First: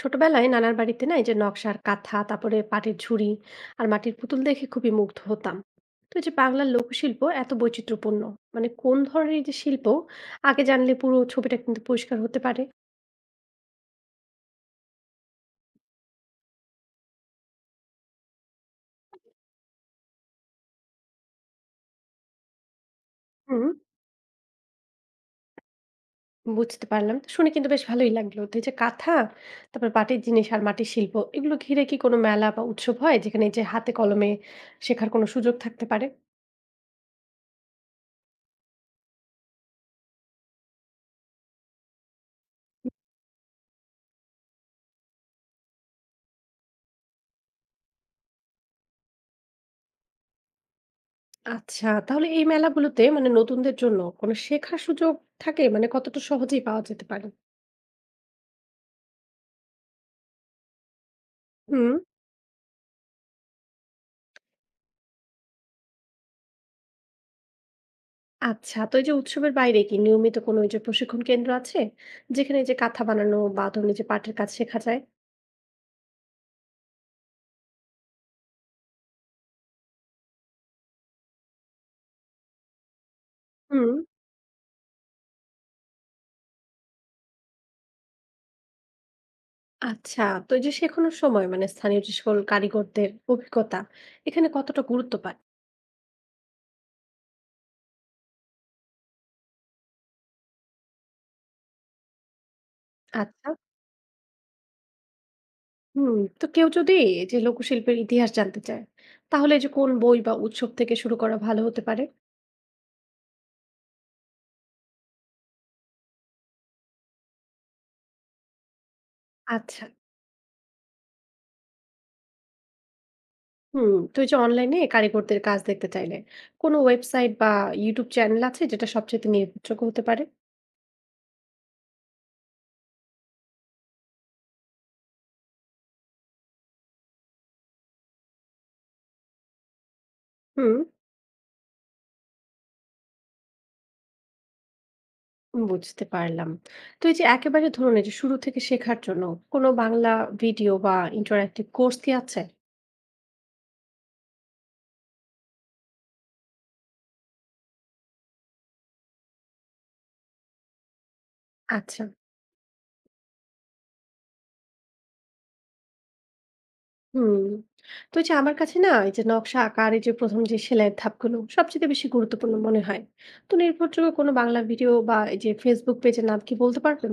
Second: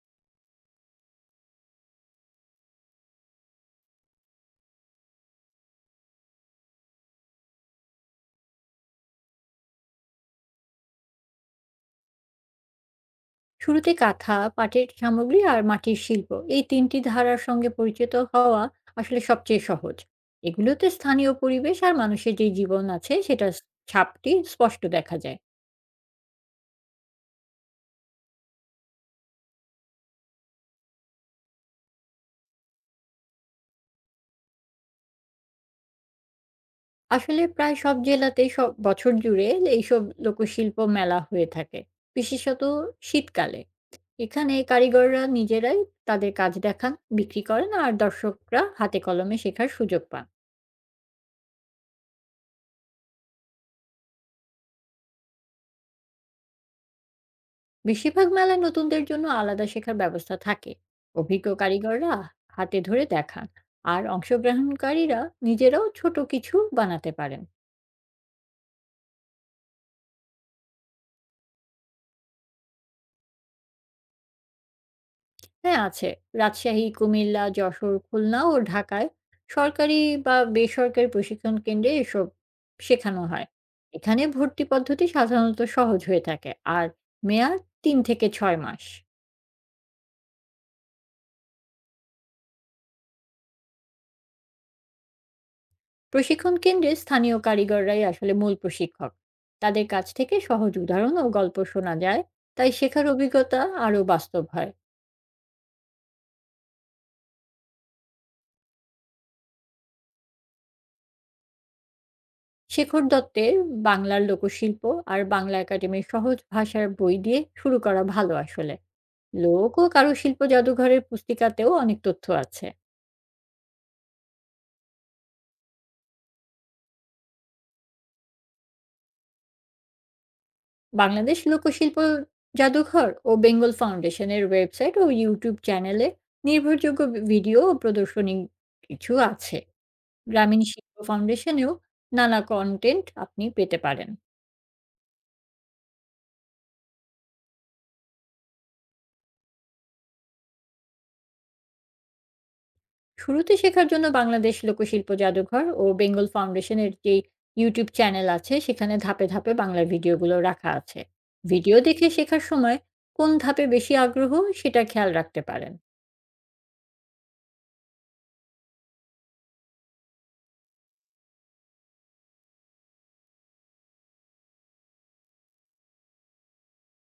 ছোটবেলায় নানার বাড়িতে না এই যে নকশার কাঁথা তারপরে পাটের ঝুড়ি আর মাটির পুতুল দেখে খুবই মুগ্ধ হতাম। তো এই যে বাংলার লোকশিল্প এত বৈচিত্র্যপূর্ণ, মানে কোন ধরনের এই যে শিল্প আগে জানলে পুরো ছবিটা কিন্তু পরিষ্কার হতে পারে। শুরুতে কাঁথা, পাটের সামগ্রী আর মাটির শিল্প এই ৩ টি ধারার সঙ্গে পরিচিত হওয়া আসলে সবচেয়ে সহজ। এগুলোতে স্থানীয় পরিবেশ আর মানুষের যে জীবন আছে সেটার হুম। ছাপটি স্পষ্ট দেখা যায়। বুঝতে পারলাম তো শুনে কিন্তু বেশ ভালোই লাগলো। তো এই যে কাঁথা তারপর পাটের জিনিস আর মাটির শিল্প এগুলো ঘিরে কি কোনো মেলা বা উৎসব হয় যেখানে এই যে হাতে কলমে শেখার কোনো সুযোগ থাকতে পারে? আসলে প্রায় সব জেলাতেই সব বছর জুড়ে এইসব লোকশিল্প মেলা হয়ে থাকে, বিশেষত শীতকালে। এখানে কারিগররা নিজেরাই তাদের কাজ দেখান, বিক্রি করেন আর দর্শকরা হাতে কলমে শেখার সুযোগ পান। আচ্ছা তাহলে এই মেলাগুলোতে মানে নতুনদের জন্য কোনো শেখার সুযোগ থাকে, মানে কতটা সহজেই পাওয়া যেতে পারে? বেশিরভাগ মেলায় নতুনদের জন্য আলাদা শেখার ব্যবস্থা থাকে, অভিজ্ঞ হুম। কারিগররা হাতে ধরে দেখান আর অংশগ্রহণকারীরা নিজেরাও ছোট কিছু বানাতে পারেন। আচ্ছা, তো এই যে উৎসবের বাইরে কি নিয়মিত কোনো এই যে প্রশিক্ষণ কেন্দ্র আছে যেখানে এই যে কাঁথা বানানো বা ধরুন এই যে পাটের কাজ শেখা যায়? হ্যাঁ আছে। রাজশাহী, কুমিল্লা, যশোর, খুলনা ও ঢাকায় সরকারি বা বেসরকারি প্রশিক্ষণ কেন্দ্রে এসব শেখানো হয়। হুম। এখানে ভর্তি পদ্ধতি সাধারণত সহজ হয়ে থাকে আর মেয়াদ ৩ থেকে ৬ মাস। আচ্ছা, তো এই যে শেখানোর সময় মানে স্থানীয় যে সকল কারিগরদের অভিজ্ঞতা এখানে কতটা গুরুত্ব পায়? প্রশিক্ষণ কেন্দ্রে স্থানীয় কারিগররাই আসলে মূল প্রশিক্ষক, তাদের কাছ থেকে সহজ উদাহরণ ও গল্প শোনা যায়, তাই শেখার আচ্ছা। অভিজ্ঞতা আরও বাস্তব হয়। হুম। তো কেউ যদি এই যে লোকশিল্পের ইতিহাস জানতে চায় তাহলে এই যে কোন বই বা উৎসব থেকে শুরু করা ভালো হতে পারে? শেখর দত্তের বাংলার লোকশিল্প আর বাংলা একাডেমির সহজ ভাষার বই দিয়ে শুরু করা ভালো আসলে। লোক ও আচ্ছা। কারুশিল্প জাদুঘরের পুস্তিকাতেও অনেক তথ্য আছে। হুম। তো এই যে অনলাইনে কারিগরদের কাজ দেখতে চাইলে কোনো ওয়েবসাইট বা ইউটিউব চ্যানেল আছে যেটা সবচেয়ে নির্ভরযোগ্য হতে পারে? বাংলাদেশ লোকশিল্প জাদুঘর ও বেঙ্গল ফাউন্ডেশনের ওয়েবসাইট ও ইউটিউব চ্যানেলে নির্ভরযোগ্য ভিডিও ও প্রদর্শনী কিছু আছে। গ্রামীণ হুম। শিল্প ফাউন্ডেশনেও নানা কন্টেন্ট আপনি পেতে পারেন। বুঝতে পারলাম। তো এই যে একেবারে ধরুন এই যে শুরু থেকে শেখার জন্য কোনো বাংলা ভিডিও বা ইন্টারেক্টিভ কোর্স কি আছে? শুরুতে শেখার জন্য বাংলাদেশ লোকশিল্প জাদুঘর ও বেঙ্গল ফাউন্ডেশনের যে ইউটিউব চ্যানেল আছে সেখানে ধাপে ধাপে বাংলা ভিডিওগুলো রাখা আছে। ভিডিও আচ্ছা। দেখে শেখার সময় কোন ধাপে বেশি আগ্রহ সেটা খেয়াল রাখতে পারেন। হুম। তো এই যে আমার কাছে না এই যে নকশা আঁকা আর এই যে ১ম যে সেলাইয়ের ধাপগুলো সবচেয়ে বেশি গুরুত্বপূর্ণ মনে হয়। তো নির্ভরযোগ্য কোনো বাংলা ভিডিও বা এই যে Facebook পেজের নাম কি বলতে পারবেন?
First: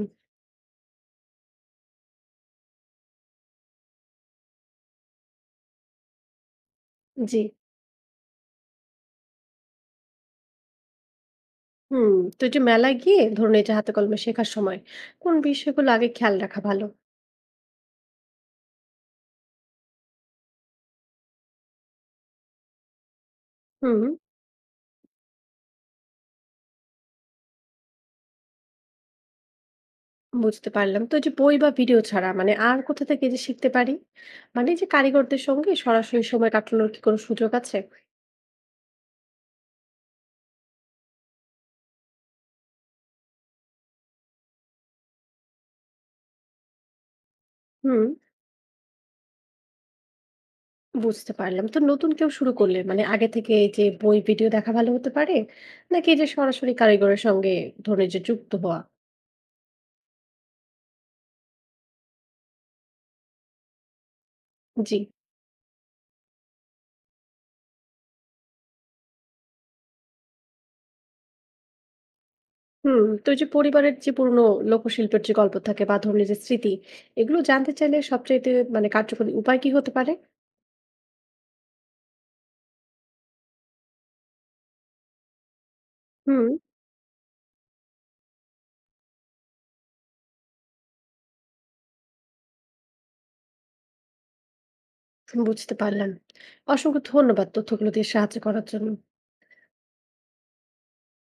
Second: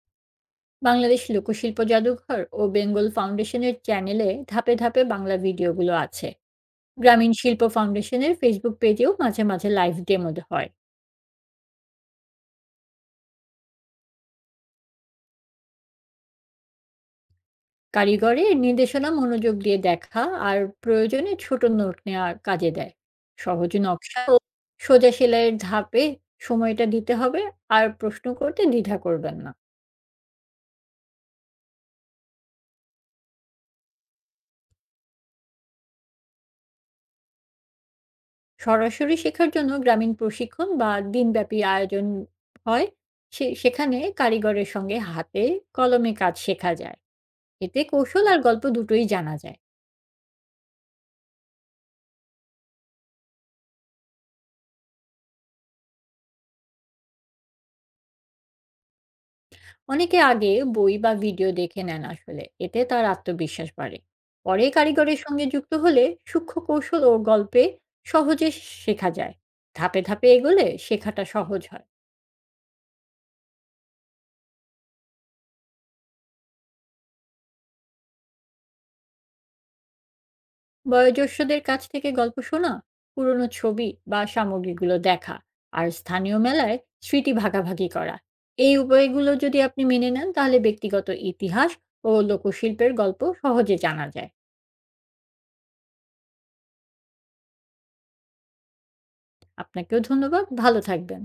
বাংলাদেশ লোকশিল্প জাদুঘর ও বেঙ্গল ফাউন্ডেশনের চ্যানেলে ধাপে ধাপে বাংলা ভিডিওগুলো আছে। গ্রামীণ জি। শিল্প ফাউন্ডেশনের ফেসবুক পেজেও মাঝে মাঝে লাইভ ডেমো হয়। হুম। তো এই যে মেলায় গিয়ে ধরুন এই যে হাতে কলমে শেখার সময় কোন বিষয়গুলো আগে খেয়াল রাখা ভালো? কারিগরের নির্দেশনা মনোযোগ দিয়ে দেখা আর প্রয়োজনে ছোট নোট নেওয়া কাজে দেয়। সহজ হুম। নকশা ও সোজা সেলাইয়ের ধাপে সময়টা দিতে হবে আর প্রশ্ন করতে দ্বিধা করবেন না। বুঝতে পারলাম। তো এই যে বই বা ভিডিও ছাড়া মানে আর কোথা থেকে এই যে শিখতে পারি? মানে এই যে কারিগরদের সঙ্গে সরাসরি সময় কাটানোর কি কোনো সুযোগ আছে? সরাসরি শেখার জন্য গ্রামীণ প্রশিক্ষণ বা দিনব্যাপী আয়োজন হয়, সেখানে কারিগরের সঙ্গে হাতে কলমে কাজ শেখা যায়। এতে হুম, কৌশল আর গল্প দুটোই জানা যায়। বুঝতে পারলাম। তো নতুন কেউ শুরু করলে মানে আগে থেকে এই যে বই, ভিডিও দেখা ভালো হতে পারে? নাকি এই যে সরাসরি কারিগরের সঙ্গে ধরুন এই যে যুক্ত হওয়া? অনেকে আগে বই বা ভিডিও দেখে নেন, আসলে এতে তার আত্মবিশ্বাস বাড়ে। পরে জি। কারিগরের সঙ্গে যুক্ত হলে সূক্ষ্ম কৌশল ও গল্পে সহজে শেখা যায়। ধাপে ধাপে এগোলে শেখাটা সহজ হয়। হুম, তো এই যে পরিবারের যে পুরনো লোকশিল্পের যে গল্প থাকে বা ধরুন এই যে স্মৃতি, এগুলো জানতে চাইলে সবচাইতে মানে কার্যকরী উপায় কি হতে পারে? বয়োজ্যেষ্ঠদের কাছ থেকে গল্প শোনা, পুরনো ছবি বা সামগ্রীগুলো দেখা আর স্থানীয় হুম, মেলায় স্মৃতি ভাগাভাগি করা, এই উপায়গুলো যদি আপনি মেনে নেন তাহলে ব্যক্তিগত ইতিহাস ও লোকশিল্পের গল্প সহজে জানা যায়। বুঝতে পারলাম। অসংখ্য ধন্যবাদ তথ্যগুলো দিয়ে সাহায্য করার জন্য। আপনাকেও ধন্যবাদ, ভালো থাকবেন।